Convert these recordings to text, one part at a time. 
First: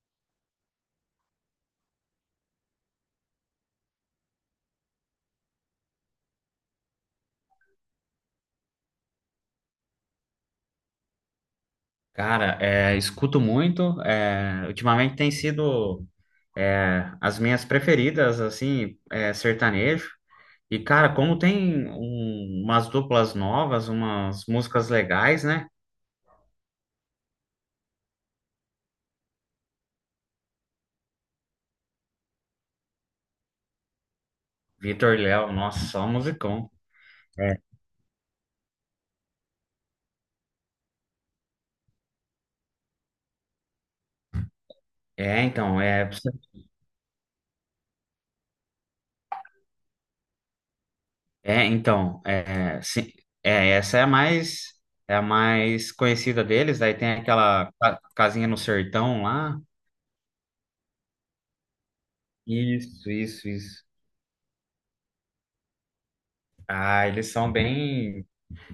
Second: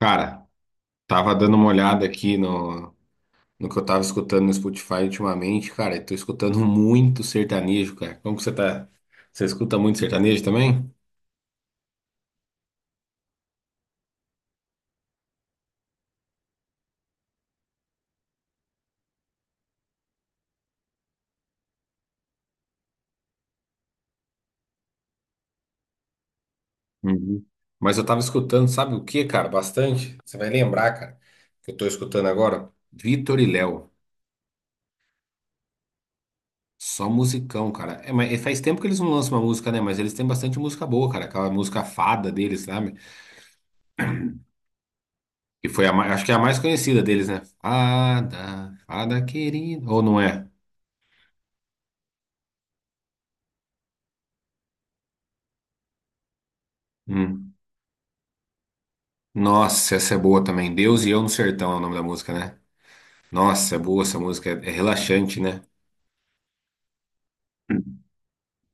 Cara, tava dando uma olhada aqui no que eu tava escutando no Spotify ultimamente, cara, e tô escutando muito sertanejo, cara. Como que você tá? Você escuta muito sertanejo também? Cara, escuto muito. Ultimamente tem sido as minhas preferidas, assim, sertanejo. E, cara, como tem umas duplas novas, umas músicas legais, né? Uhum. Mas eu tava escutando, sabe o que, cara? Bastante. Você vai lembrar, cara, que eu tô escutando agora? Vitor e Léo. Vitor e Léo, nossa, só musicão. Só É, musicão, cara. É, mas e faz tempo que eles não lançam uma música, né? Mas eles têm bastante música boa, cara. Aquela música Fada deles, sabe? é, Que então, foi a é, mais, acho que é a mais conhecida deles, né? Fada, Fada querida. Ou não é? Sim, essa é é a mais conhecida deles. Daí tem Hum. aquela casinha no sertão lá. Nossa, essa é boa também. Deus e Eu no Sertão é o nome da música, né? Isso, isso, Nossa, é isso. boa essa música. É, é relaxante, né? Ah, eles são bem.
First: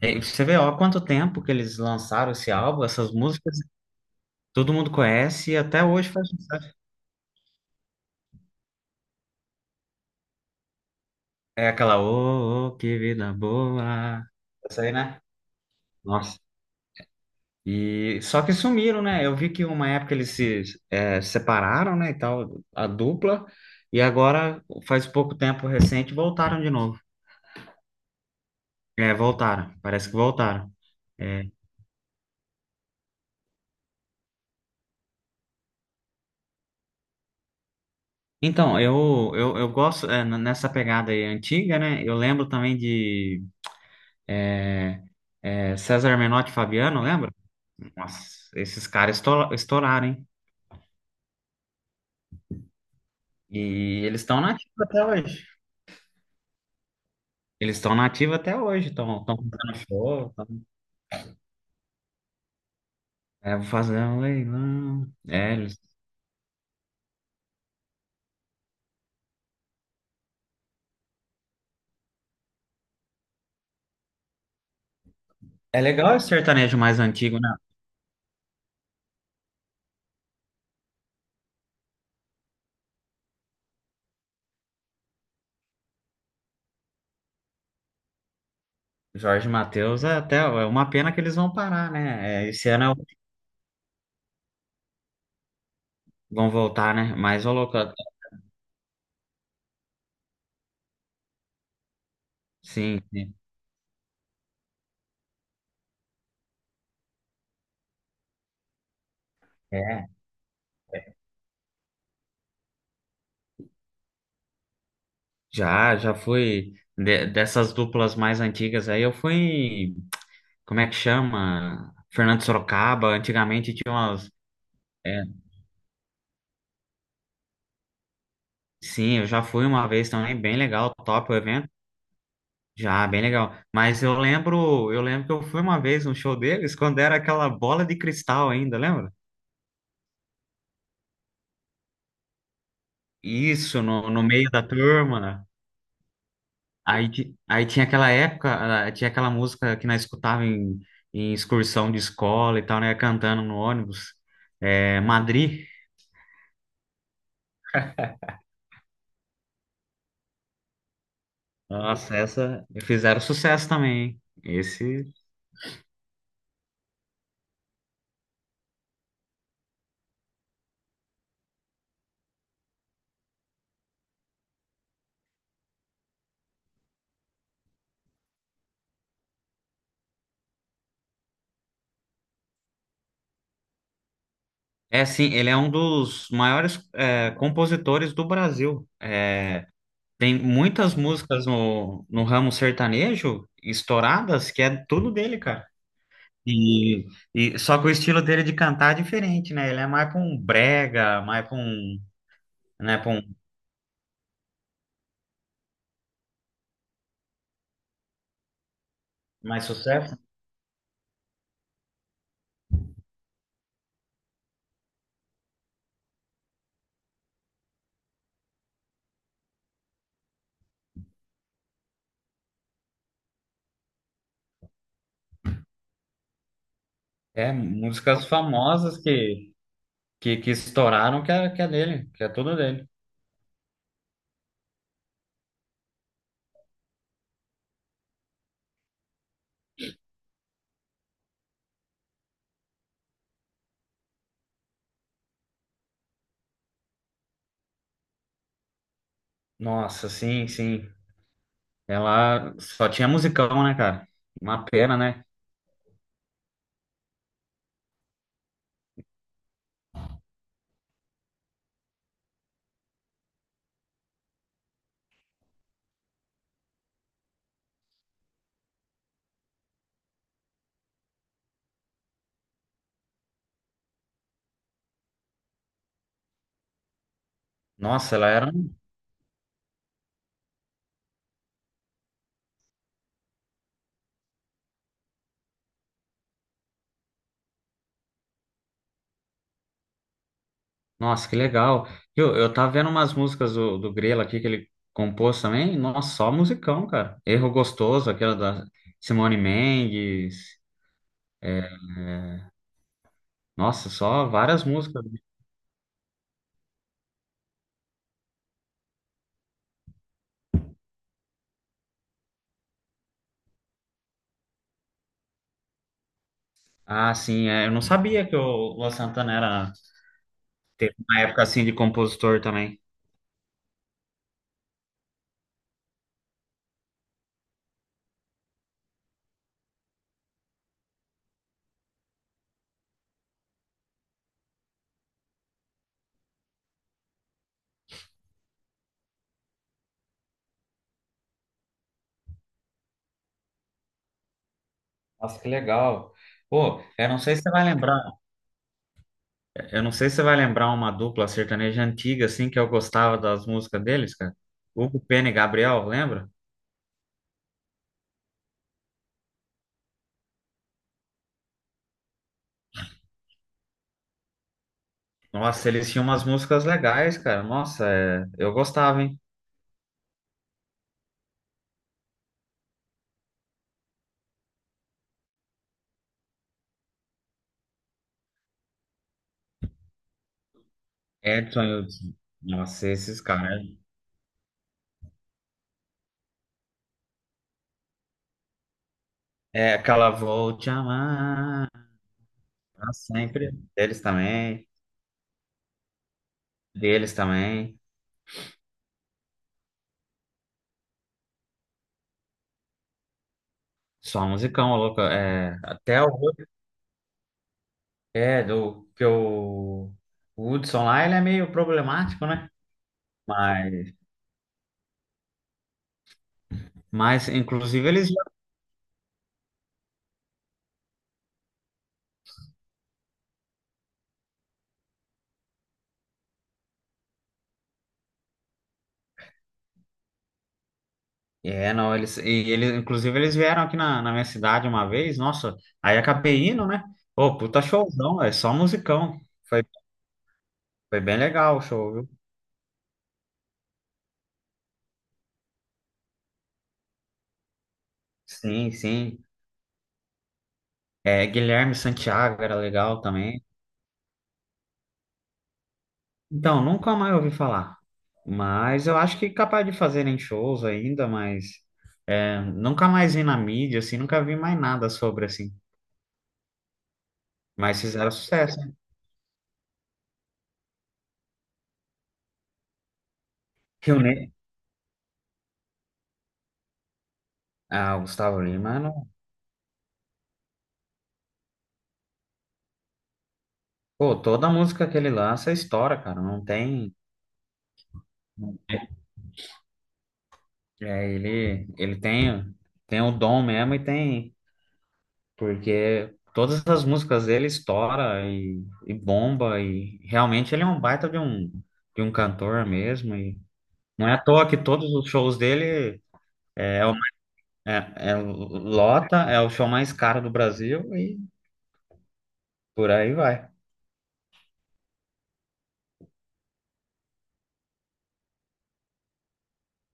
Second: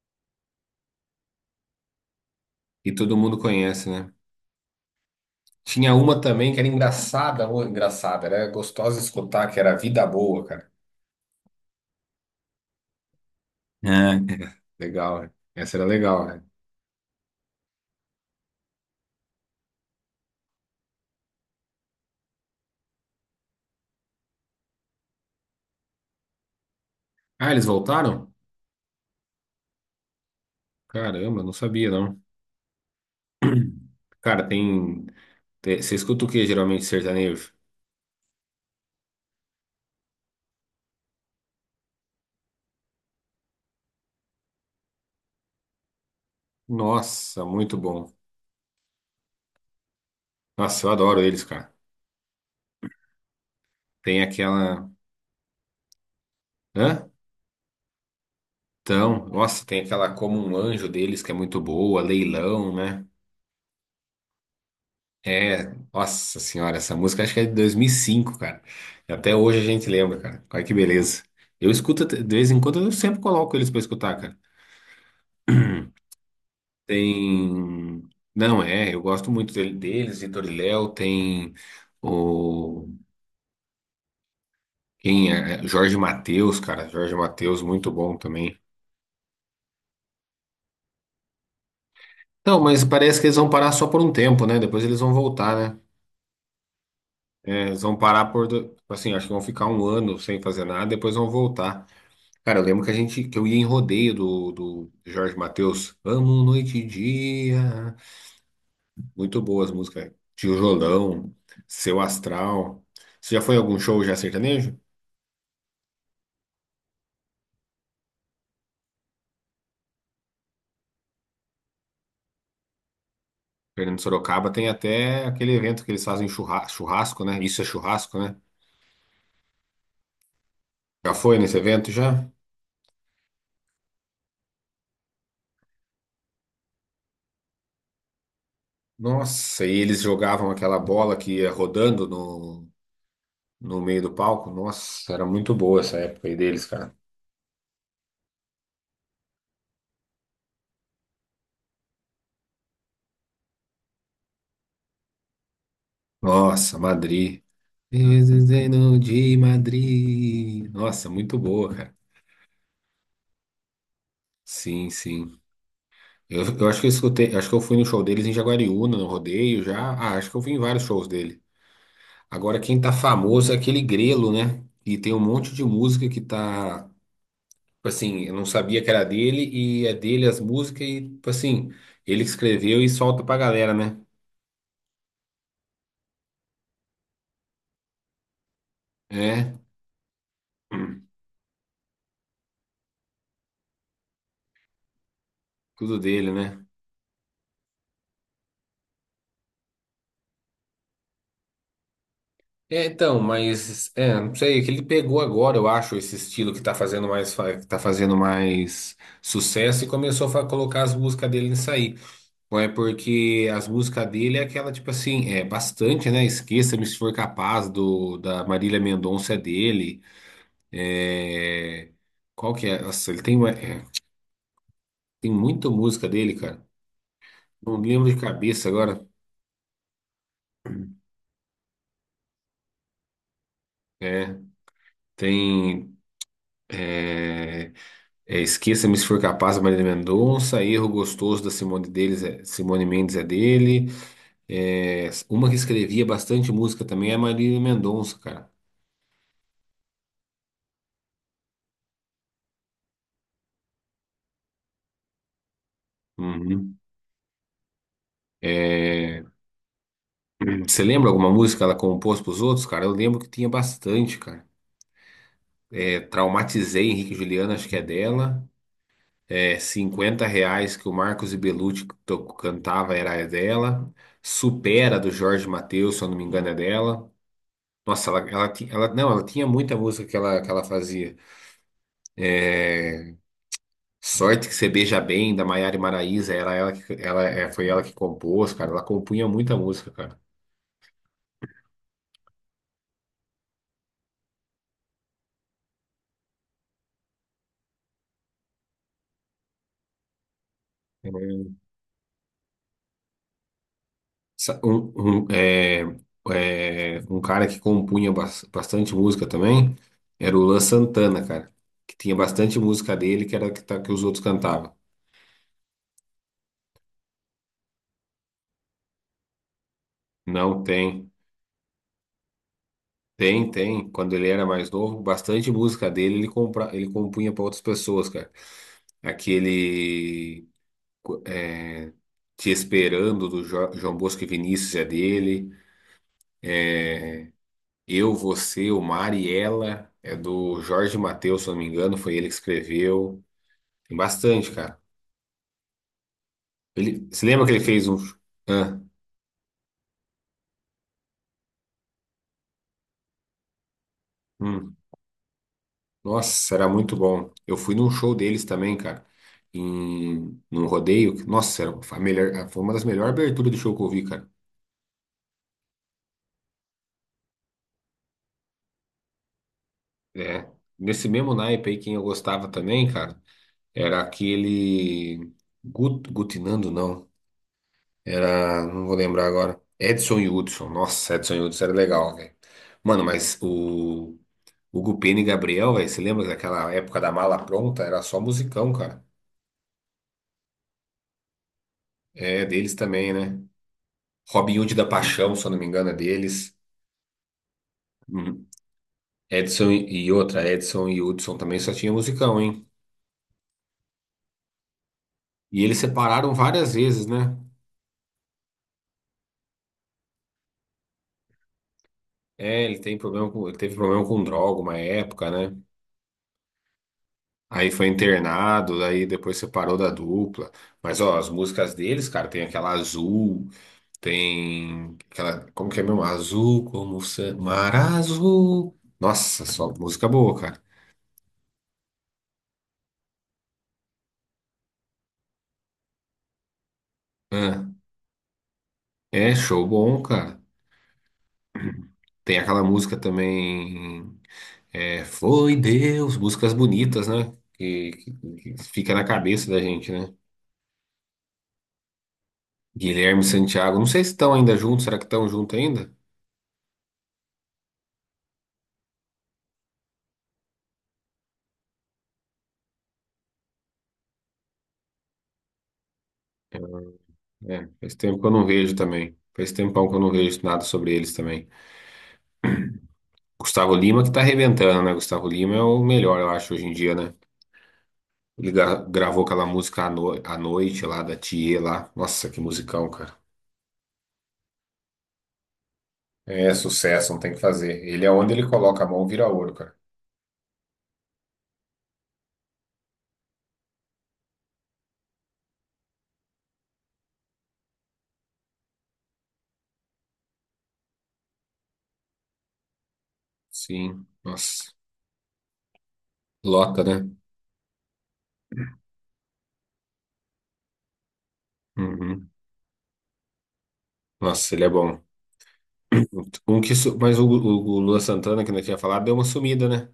É, e você vê, ó, há quanto tempo que eles lançaram esse álbum, E essas todo mundo músicas, conhece, né? todo mundo conhece e até Tinha hoje uma faz também que era sucesso. engraçada, ou engraçada, era gostosa de escutar, que era Vida Boa, cara. É aquela, ô, ô, que vida boa. É. Essa aí, né? Legal, né? Essa era legal, Nossa. né? E só que sumiram, né? Eu vi que uma época eles se separaram, né, e tal, a dupla, e agora, faz pouco tempo recente, voltaram de novo. Ah, eles voltaram? É, voltaram, parece que voltaram. Caramba, É. não sabia, não. Cara, tem. Você escuta o que geralmente sertanejo? Então, eu gosto nessa pegada aí antiga, né? Eu lembro também de César Menotti e Fabiano, lembra? Nossa, muito bom. Nossa, esses caras estouraram, hein? Nossa, eu adoro eles, cara. E eles Tem estão na ativa aquela. até hoje. Hã? Eles estão na ativa até hoje, estão Então, estão nossa, tem fazendo aquela show, Como um tão, Anjo deles que é muito boa, Leilão, né? é, vou fazer um leilão. É, É, eles- nossa senhora, essa música acho que é de 2005, cara. Até hoje a gente lembra, cara. Olha que beleza. Eu escuto, de vez em quando eu sempre coloco eles pra escutar, cara. é legal esse sertanejo mais antigo, né? Tem. Não, é, eu gosto muito deles, Vitor e Léo, tem o. Quem é? É, Jorge Mateus, cara. Jorge Mateus, muito bom também. Jorge Mateus é até uma pena que eles vão parar, né? É, Não, esse mas ano é o- parece que eles vão parar só por um tempo, né? Depois eles vão voltar, né? vão voltar, né? Mas ô louco, Eles vão parar por, tipo assim, acho que vão ficar um ano sem fazer nada, depois vão voltar. Cara, eu lembro que a sim, gente, sim. que eu ia em rodeio do, do Jorge Mateus. Amo noite e dia. Muito boas É, músicas. Tijolão, Seu Astral. Você já foi a algum show já sertanejo? já, já fui dessas duplas mais antigas aí, eu fui, em- como é que chama? Fernando Sorocaba, antigamente tinha Fernando umas Sorocaba tem é, até aquele evento que eles fazem churrasco, né? Isso é churrasco, né? sim, eu já fui uma vez também, bem legal, Já top o foi nesse evento. evento já? Já, bem legal. Mas eu lembro que eu fui uma vez no show deles quando era aquela bola de cristal ainda, lembra? Nossa, e eles jogavam aquela bola que ia rodando no, no Isso, meio no, do no meio palco. da Nossa, era turma. muito boa essa época aí deles, cara. Aí, ti- aí tinha aquela época, ah, tinha aquela música que nós escutava em, em excursão de escola e tal, né? Cantando no ônibus. É, Madrid. Nossa, Madrid. Desenho de Madrid. Nossa, muito boa, cara. Nossa, essa fizeram sucesso também, hein? Sim, Esse. sim. Eu acho que eu escutei, acho que eu fui no show deles em Jaguariúna, no rodeio já. Ah, acho que eu fui em vários shows dele. Agora, quem tá famoso é aquele Grelo, né? E tem um monte de música que tá, tipo assim, eu não sabia que era dele e é dele as músicas e, tipo assim, ele que escreveu e solta pra galera, né? É sim, ele é um dos maiores compositores do Brasil. É, É, tem muitas hum, músicas no, no ramo sertanejo estouradas que é tudo dele, cara. tudo dele, né? E, e só que o estilo dele de cantar é diferente, né? Ele é mais pra um brega, mais pra um, É, né, pra então, um mas é, não sei, é que ele pegou agora, eu acho, esse estilo que tá fazendo mais, que tá fazendo mais mais sucesso e sucesso. começou a colocar as músicas dele nisso aí. Ou é porque as músicas dele é aquela, tipo assim, é bastante, né? Esqueça-me se for capaz do da Marília Mendonça é dele. É, qual que é? Nossa, ele tem, é, tem muita música dele, cara. É, Não lembro de músicas cabeça famosas agora. Que estouraram que é dele, que é tudo dele. É, tem. é, É, Esqueça-me se for capaz, da Marília Mendonça. Erro Gostoso da Simone deles, Simone Mendes é dele. É, uma que escrevia bastante música também é a Marília Mendonça, cara. Nossa, sim, sim. Ela só tinha musicão, né, cara? Uma pena, né? Uhum. É, você lembra alguma música que ela compôs para os outros, cara? Eu lembro que tinha bastante, cara. É, Traumatizei Henrique e Juliana, acho que é dela. É, R$ 50 que o Marcos e Belucci cantava era dela. Supera do Jorge Mateus, se eu não me engano, é dela. Nossa, Nossa, ela era. Um, ela, não, ela tinha muita música que ela fazia. É, Sorte que você beija bem, da Maiara e Maraíza, era ela que, ela, é, foi ela que compôs, cara. Ela compunha muita música, cara. nossa, que legal. Viu, eu tava vendo umas músicas do, do Grelo aqui que ele compôs também. Nossa, só musicão, cara. Erro Gostoso, aquela da Simone Mendes. É, É, nossa, só sa- várias Um, músicas. um, é, um cara que compunha bastante música também era o Luan Santana, cara. Que tinha bastante música dele que era que, que os outros cantavam. Ah, sim, é, eu não sabia que o Luan Santana era, Não teve tem. uma época assim de compositor também. Tem, tem. Quando ele era mais novo, bastante música dele ele, compra, ele compunha para outras pessoas, cara. Aquele. É, Te Esperando, do João Bosco e Vinícius, é dele. É, Eu, Você, o Mar e Ela, é do Jorge Mateus, se eu não me engano, foi ele que escreveu. Tem bastante, cara. Nossa, que legal. Pô, Ele... eu não Você sei se lembra você que ele vai fez um... lembrar, Ah, eu não sei se você vai lembrar uma dupla sertaneja antiga assim que eu gostava das músicas deles, cara. hum. Hugo Pena e Gabriel, lembra? Nossa, era muito bom. Eu fui num show deles também, cara. Em... Num rodeio. Nossa, era... foi a melhor... foi uma das melhores aberturas de show que eu vi, cara. Nossa, eles tinham umas músicas legais, cara. Nossa, é, eu gostava, hein? É. Nesse mesmo naipe aí, quem eu gostava também, cara. Era aquele. Gutinando, não. Era. Não vou lembrar agora. Edson e Hudson. Nossa, Edson e Edson, Hudson era eu... legal, velho. nossa, Mano, esses mas caras. o. Hugo Pena e Gabriel, velho. Você lembra daquela época da mala pronta? Era só musicão, cara. É aquela Vou Te Amar É, deles pra também, né? sempre. Deles Robin também. Hood da Paixão, se eu não me engano, é deles. Deles também. Uhum. Edson e outra, Edson e Hudson também só tinha musicão, hein? Só musicão, louco. É, E eles até o. separaram várias vezes, né? É, do que o Hudson lá, ele é meio problemático, né? É, ele tem problema com, ele teve Mas, problema com droga uma época, né? mas Aí foi inclusive, eles internado, aí depois separou da dupla. Mas ó, as músicas deles, cara, tem aquela azul, tem aquela, como que é mesmo? Azul como mar azul. Nossa, só música boa, cara. é, não, eles, e ele, inclusive eles vieram aqui na, na minha cidade uma vez, nossa, aí acabei indo, né? Pô, puta Ah, showzão, é só musicão. é Foi, show bom, cara. foi bem legal o show, viu? Tem aquela música também, é, Foi Deus, músicas bonitas, né? Que Sim, fica na sim. cabeça da gente, né? É, Guilherme Santiago era legal Guilherme e também. Santiago, não sei se estão ainda juntos, será que estão juntos ainda? Então, nunca mais ouvi falar. Mas eu acho que capaz de fazerem shows ainda, mas é, nunca mais vi na mídia, assim, nunca vi mais nada sobre, assim. É, Mas faz fizeram tempo que eu não sucesso. Né? vejo também. Faz tempão que eu não vejo nada sobre eles também. Gustavo Rio Lima que tá Ne- arrebentando, né? Gustavo Lima é o melhor, eu acho, hoje em dia, né? ah, o Gustavo Ele Lima, não... gravou aquela música à, à noite lá, da Thier lá. Nossa, que musicão, cara. pô, toda música que ele lança é estoura, cara, não É tem. sucesso, não tem o que fazer. Ele é onde ele coloca a mão, vira ouro, cara. Ele tem, tem o dom mesmo e tem, porque todas as músicas dele estoura e bomba e realmente ele é um baita de um cantor mesmo e Sim, não é à toa que nossa. todos os shows dele é, Lota, é o- né? é, é o- lota, é o show mais caro do Brasil e Uhum. por aí vai. Nossa, ele é bom. Um que, mas o Luan Santana, que não tinha falado, deu uma sumida, né?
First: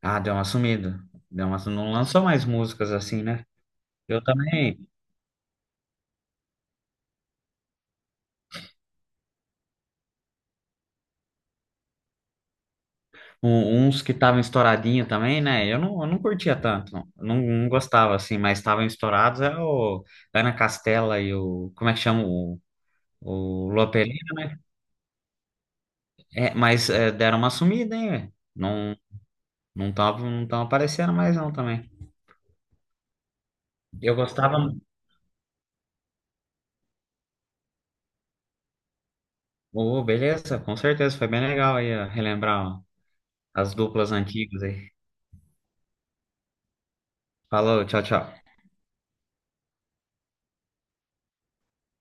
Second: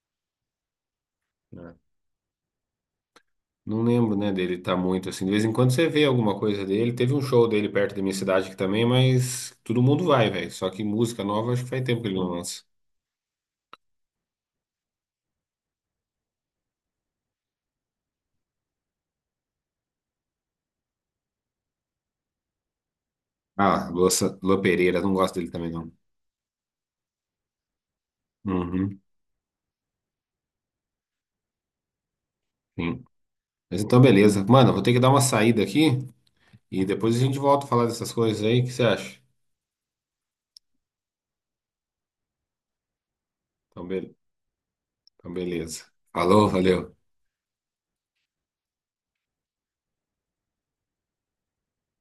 Ah, deu uma sumida, deu uma, su- não lançou mais músicas assim, né? Não lembro, Eu né, dele tá também muito assim. De vez em quando você vê alguma coisa dele. Teve um show dele perto da minha cidade aqui também, mas todo mundo vai, velho. Só que música nova, acho que faz tempo que ele não lança. um- uns que estavam estouradinho também, né? Eu não curtia tanto, não gostava assim, mas estavam estourados. É o Ana Castela e o. Como é que chama? O Ah, Lopelino, né? Lua Pereira, não gosto dele também, não. É, mas é, deram uma sumida, hein, velho? Não Uhum, não estavam não tavam aparecendo mais, não também. sim. Mas então, Eu beleza. gostava. Mano, eu vou ter que dar uma saída aqui e depois a gente volta a falar dessas coisas aí. O que você acha? Ô, beleza, com certeza, foi bem legal aí ó, relembrar ó, as Então, duplas antigas aí. então beleza. Falou, valeu. Falou, tchau, tchau.